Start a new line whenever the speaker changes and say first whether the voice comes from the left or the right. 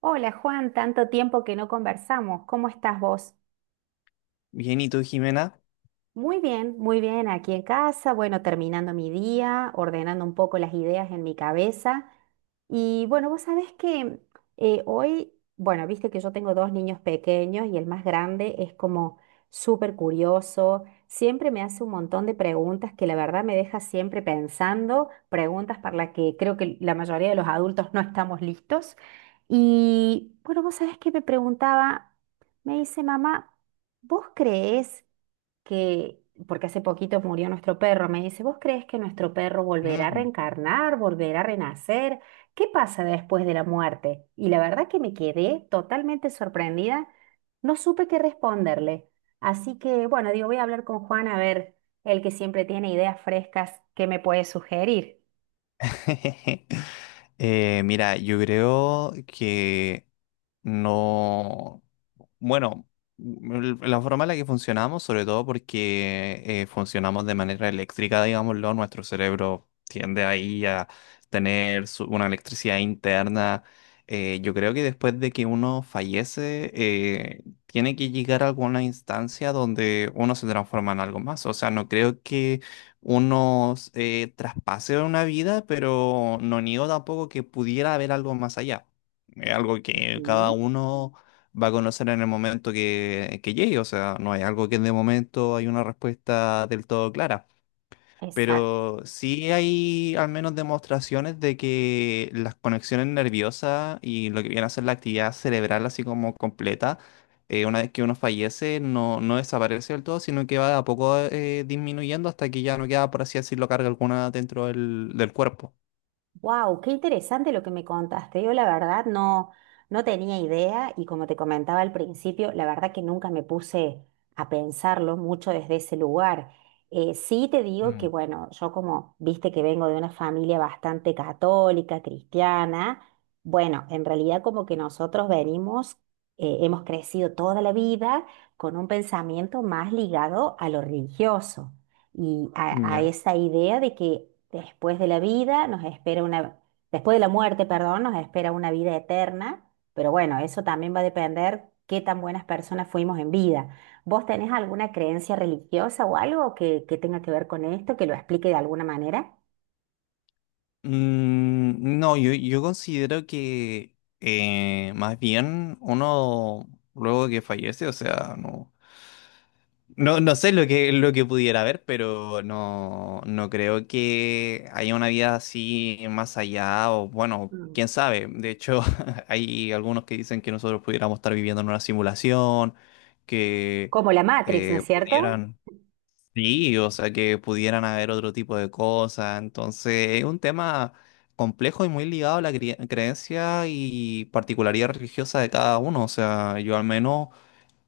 right: Hola Juan, tanto tiempo que no conversamos. ¿Cómo estás vos?
left: Bien, ¿y tú, Jimena?
right: Muy bien, aquí en casa, bueno, terminando mi día, ordenando un poco las ideas en mi cabeza. Y bueno, vos sabés que hoy, bueno, viste que yo tengo dos niños pequeños y el más grande es como súper curioso, siempre me hace un montón de preguntas que la verdad me deja siempre pensando, preguntas para las que creo que la mayoría de los adultos no estamos listos. Y bueno, vos sabés que me preguntaba, me dice, mamá, ¿vos creés? Que, porque hace poquito murió nuestro perro, me dice, ¿vos crees que nuestro perro volverá a reencarnar, volverá a renacer? ¿Qué pasa después de la muerte? Y la verdad que me quedé totalmente sorprendida, no supe qué responderle. Así que, bueno, digo, voy a hablar con Juan a ver, el que siempre tiene ideas frescas, ¿qué me puede sugerir?
left: Mira, yo creo que no... Bueno, la forma en la que funcionamos, sobre todo porque funcionamos de manera eléctrica, digámoslo, nuestro cerebro tiende ahí a tener una electricidad interna. Yo creo que después de que uno fallece, tiene que llegar a alguna instancia donde uno se transforma en algo más. O sea, no creo que unos traspases de una vida, pero no niego tampoco que pudiera haber algo más allá. Es algo que cada
right: Ujú.
left: uno va a conocer en el momento que llegue, o sea, no hay algo que de momento hay una respuesta del todo clara. Pero sí hay al menos demostraciones de que las conexiones nerviosas y lo que viene a ser la actividad cerebral así como completa, una vez que uno fallece, no desaparece del todo, sino que va de a poco disminuyendo hasta que ya no queda, por así decirlo, carga alguna dentro del cuerpo.
right: Wow, qué interesante lo que me contaste. Yo la verdad no, no tenía idea y como te comentaba al principio, la verdad que nunca me puse a pensarlo mucho desde ese lugar. Sí te digo que
left: Mm.
right: bueno, yo como viste que vengo de una familia bastante católica, cristiana, bueno, en realidad como que nosotros venimos, hemos crecido toda la vida con un pensamiento más ligado a lo religioso y a
left: Ya.
right: esa idea de que después de la vida nos espera una, después de la muerte, perdón, nos espera una vida eterna, pero bueno, eso también va a depender qué tan buenas personas fuimos en vida. ¿Vos tenés alguna creencia religiosa o algo que tenga que ver con esto, que lo explique de alguna manera?
left: Mm, no, yo considero que más bien uno luego que fallece, o sea, no. No, no sé lo que pudiera haber, pero no, no creo que haya una vida así más allá, o bueno,
right: Mm.
left: quién sabe. De hecho, hay algunos que dicen que nosotros pudiéramos estar viviendo en una simulación, que
right: Como la Matrix, ¿no
left: eh,
right: es cierto?
left: pudieran, sí, o sea, que pudieran haber otro tipo de cosas. Entonces, es un tema complejo y muy ligado a la creencia y particularidad religiosa de cada uno. O sea, yo al menos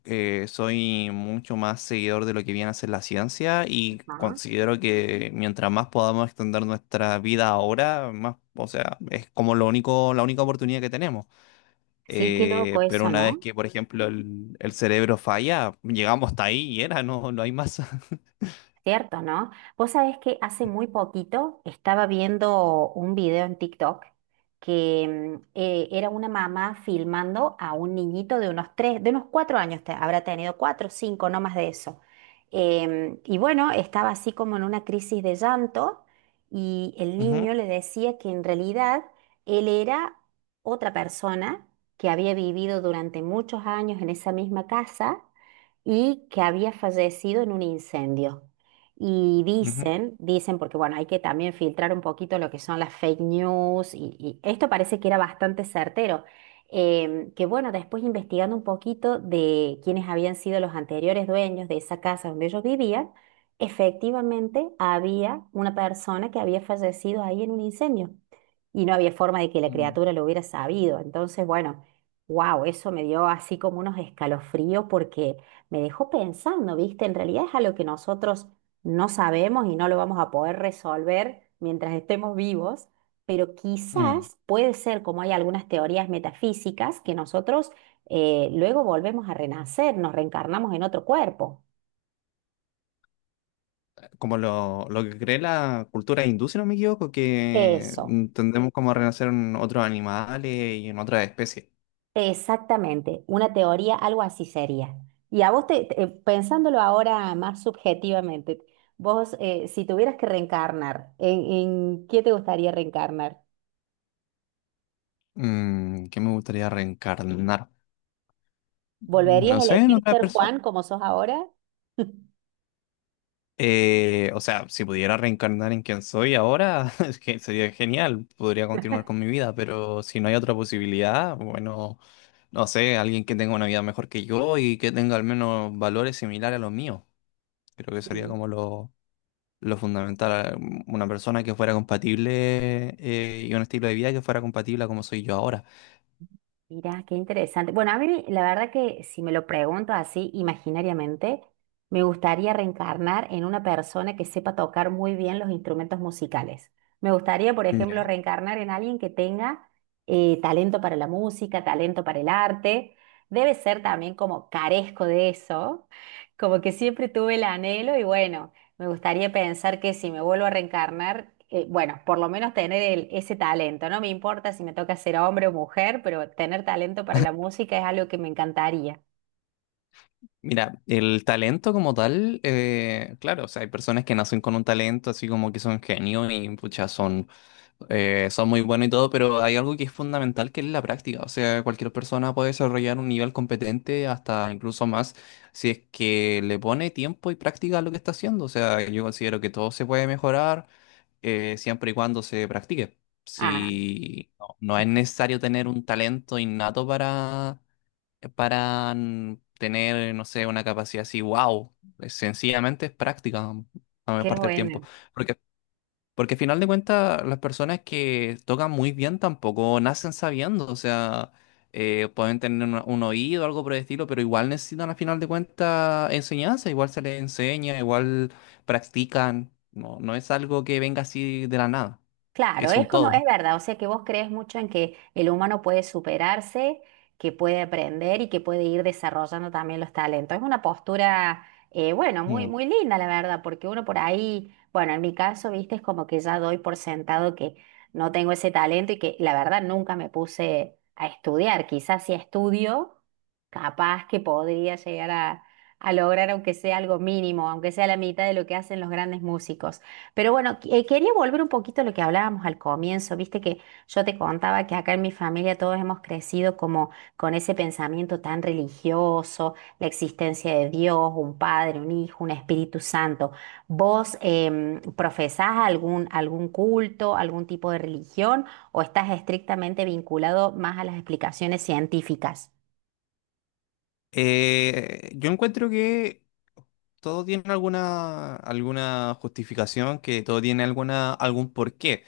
left: soy mucho más seguidor de lo que viene a ser la ciencia y
right: Ah,
left: considero que mientras más podamos extender nuestra vida ahora, más, o sea, es como lo único, la única oportunidad que tenemos.
right: sí, qué loco
left: Pero
right: eso,
left: una vez
right: ¿no?
left: que, por ejemplo, el cerebro falla, llegamos hasta ahí y era, no, no hay más.
right: Cierto, ¿no? Vos sabés que hace muy poquito estaba viendo un video en TikTok que era una mamá filmando a un niñito de unos tres, de unos cuatro años, habrá tenido cuatro, cinco, no más de eso. Y bueno, estaba así como en una crisis de llanto y el
left: Ujú,
right: niño le decía que en realidad él era otra persona que había vivido durante muchos años en esa misma casa y que había fallecido en un incendio. Y
left: ujú.
right: dicen, dicen, porque bueno, hay que también filtrar un poquito lo que son las fake news y esto parece que era bastante certero. Que bueno, después investigando un poquito de quiénes habían sido los anteriores dueños de esa casa donde ellos vivían, efectivamente había una persona que había fallecido ahí en un incendio y no había forma de que la
left: Mm.
right: criatura lo hubiera sabido. Entonces, bueno, wow, eso me dio así como unos escalofríos porque me dejó pensando, ¿viste? En realidad es a lo que nosotros no sabemos y no lo vamos a poder resolver mientras estemos vivos, pero
left: Mm,
right: quizás puede ser como hay algunas teorías metafísicas que nosotros luego volvemos a renacer, nos reencarnamos en otro cuerpo.
left: como lo que cree la cultura hindú, si no me equivoco, que
right: Eso,
left: mm, tendemos como a renacer en otros animales y en otras especies.
right: exactamente, una teoría, algo así sería. Y a vos, pensándolo ahora más subjetivamente, vos, si tuvieras que reencarnar, en qué te gustaría reencarnar?
left: Mm, ¿qué me gustaría reencarnar?
right: ¿Volverías
left: No
right: a
left: sé, en
right: elegir
left: otra
right: ser
left: persona.
right: Juan como sos ahora?
left: O sea, si pudiera reencarnar en quien soy ahora, es que sería genial, podría continuar con mi vida, pero si no hay otra posibilidad, bueno, no sé, alguien que tenga una vida mejor que yo y que tenga al menos valores similares a los míos. Creo que sería
right: Mm.
left: como lo fundamental, una persona que fuera compatible y un estilo de vida que fuera compatible a como soy yo ahora.
right: Mira, qué interesante. Bueno, a mí la verdad que si me lo pregunto así imaginariamente, me gustaría reencarnar en una persona que sepa tocar muy bien los instrumentos musicales. Me gustaría, por ejemplo,
left: Ya.
right: reencarnar en alguien que tenga talento para la música, talento para el arte. Debe ser también como carezco de eso, como que siempre tuve el anhelo y bueno. Me gustaría pensar que si me vuelvo a reencarnar, bueno, por lo menos tener ese talento. No me importa si me toca ser hombre o mujer, pero tener talento para la música es algo que me encantaría.
left: Mira, el talento como tal, claro, o sea, hay personas que nacen con un talento, así como que son genios y pucha, son, son muy buenos y todo, pero hay algo que es fundamental que es la práctica. O sea, cualquier persona puede desarrollar un nivel competente hasta incluso más si es que le pone tiempo y práctica a lo que está haciendo. O sea, yo considero que todo se puede mejorar siempre y cuando se practique.
right: Ah,
left: Si no no es necesario tener un talento innato para mm, tener, no sé, una capacidad así, wow, sencillamente es práctica mm, la mayor
right: qué
left: parte del tiempo.
right: bueno.
left: Porque, porque al final de cuentas, las personas que tocan muy bien tampoco nacen sabiendo, o sea, pueden tener un oído, algo por el estilo, pero igual necesitan al final de cuentas enseñanza, igual se les enseña, igual practican, no es algo que venga así de la nada,
right: Claro,
left: es
right: es
left: un
right: como, es
left: todo.
right: verdad, o sea que vos crees mucho en que el humano puede superarse, que puede aprender y que puede ir desarrollando también los talentos. Es una postura, bueno, muy,
left: Mm.
right: muy linda, la verdad, porque uno por ahí, bueno, en mi caso, viste, es como que ya doy por sentado que no tengo ese talento y que la verdad nunca me puse a estudiar. Quizás si estudio, capaz que podría llegar a lograr, aunque sea algo mínimo, aunque sea la mitad de lo que hacen los grandes músicos. Pero bueno, quería volver un poquito a lo que hablábamos al comienzo, viste que yo te contaba que acá en mi familia todos hemos crecido como con ese pensamiento tan religioso, la existencia de Dios, un padre, un hijo, un Espíritu Santo. ¿Vos profesás algún, algún culto, algún tipo de religión o estás estrictamente vinculado más a las explicaciones científicas?
left: Yo encuentro que todo tiene alguna, alguna justificación, que todo tiene alguna, algún porqué.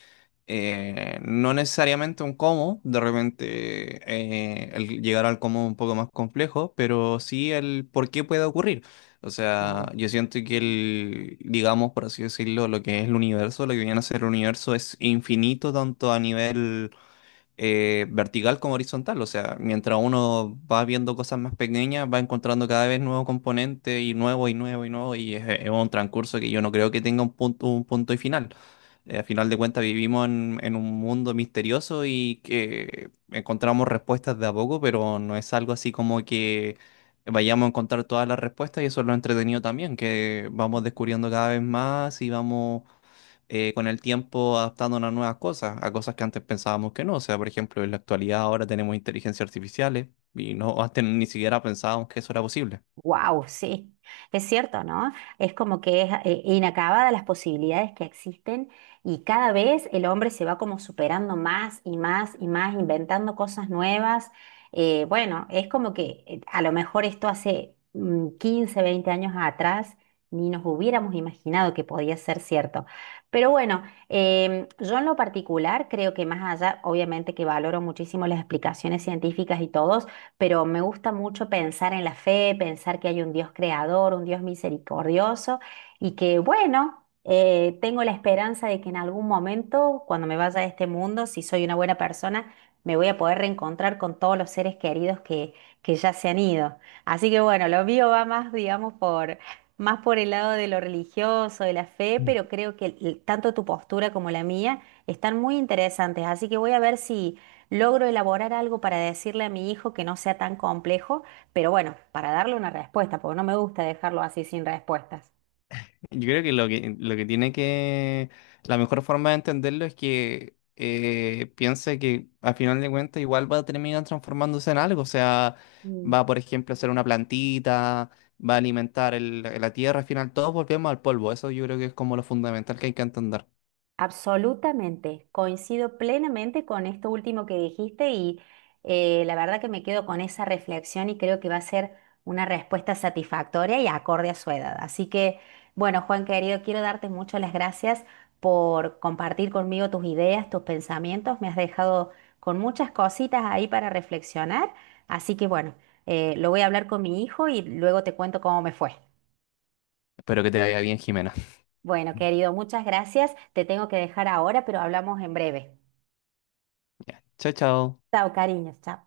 left: No necesariamente un cómo, de repente el llegar al cómo es un poco más complejo, pero sí el por qué puede ocurrir. O sea, yo siento que el, digamos, por así decirlo, lo que es el universo, lo que viene a ser el universo es infinito tanto a nivel vertical como horizontal. O sea, mientras uno va viendo cosas más pequeñas, va encontrando cada vez nuevos componentes y nuevo y nuevo y nuevo. Y es un transcurso que yo no creo que tenga un punto y final. A final de cuentas, vivimos en un mundo misterioso y que encontramos respuestas de a poco, pero no es algo así como que vayamos a encontrar todas las respuestas. Y eso es lo entretenido también, que vamos descubriendo cada vez más y vamos con el tiempo adaptándonos a nuevas cosas, a cosas que antes pensábamos que no. O sea, por ejemplo, en la actualidad ahora tenemos inteligencias artificiales y no antes ni siquiera pensábamos que eso era posible.
right: Wow, sí, es cierto, ¿no? Es como que es inacabada las posibilidades que existen y cada vez el hombre se va como superando más y más y más, inventando cosas nuevas. Bueno, es como que a lo mejor esto hace 15, 20 años atrás ni nos hubiéramos imaginado que podía ser cierto. Pero bueno, yo en lo particular creo que más allá, obviamente que valoro muchísimo las explicaciones científicas y todo, pero me gusta mucho pensar en la fe, pensar que hay un Dios creador, un Dios misericordioso y que, bueno, tengo la esperanza de que en algún momento, cuando me vaya de este mundo, si soy una buena persona, me voy a poder reencontrar con todos los seres queridos que ya se han ido. Así que, bueno, lo mío va más, digamos, por... Más por el lado de lo religioso, de la fe, pero creo que tanto tu postura como la mía están muy interesantes. Así que voy a ver si, logro elaborar algo para decirle a mi hijo que no sea tan complejo, pero bueno, para darle una respuesta, porque no me gusta dejarlo así sin respuestas.
left: Yo creo que lo que, lo que tiene que, la mejor forma de entenderlo es que piense que al final de cuentas igual va a terminar transformándose en algo. O sea, va, por ejemplo, a ser una plantita. Va a alimentar la tierra, al final todos volvemos al polvo. Eso yo creo que es como lo fundamental que hay que entender.
right: Absolutamente, coincido plenamente con esto último que dijiste y la verdad que me quedo con esa reflexión y creo que va a ser una respuesta satisfactoria y acorde a su edad. Así que, bueno, Juan querido, quiero darte muchas las gracias por compartir conmigo tus ideas, tus pensamientos. Me has dejado con muchas cositas ahí para reflexionar. Así que, bueno, lo voy a hablar con mi hijo y luego te cuento cómo me fue.
left: Espero que te vaya bien, Jimena.
right: Bueno, querido, muchas gracias. Te tengo que dejar ahora, pero hablamos en breve.
left: Ya. Chao, chao.
right: Chao, cariños, chao.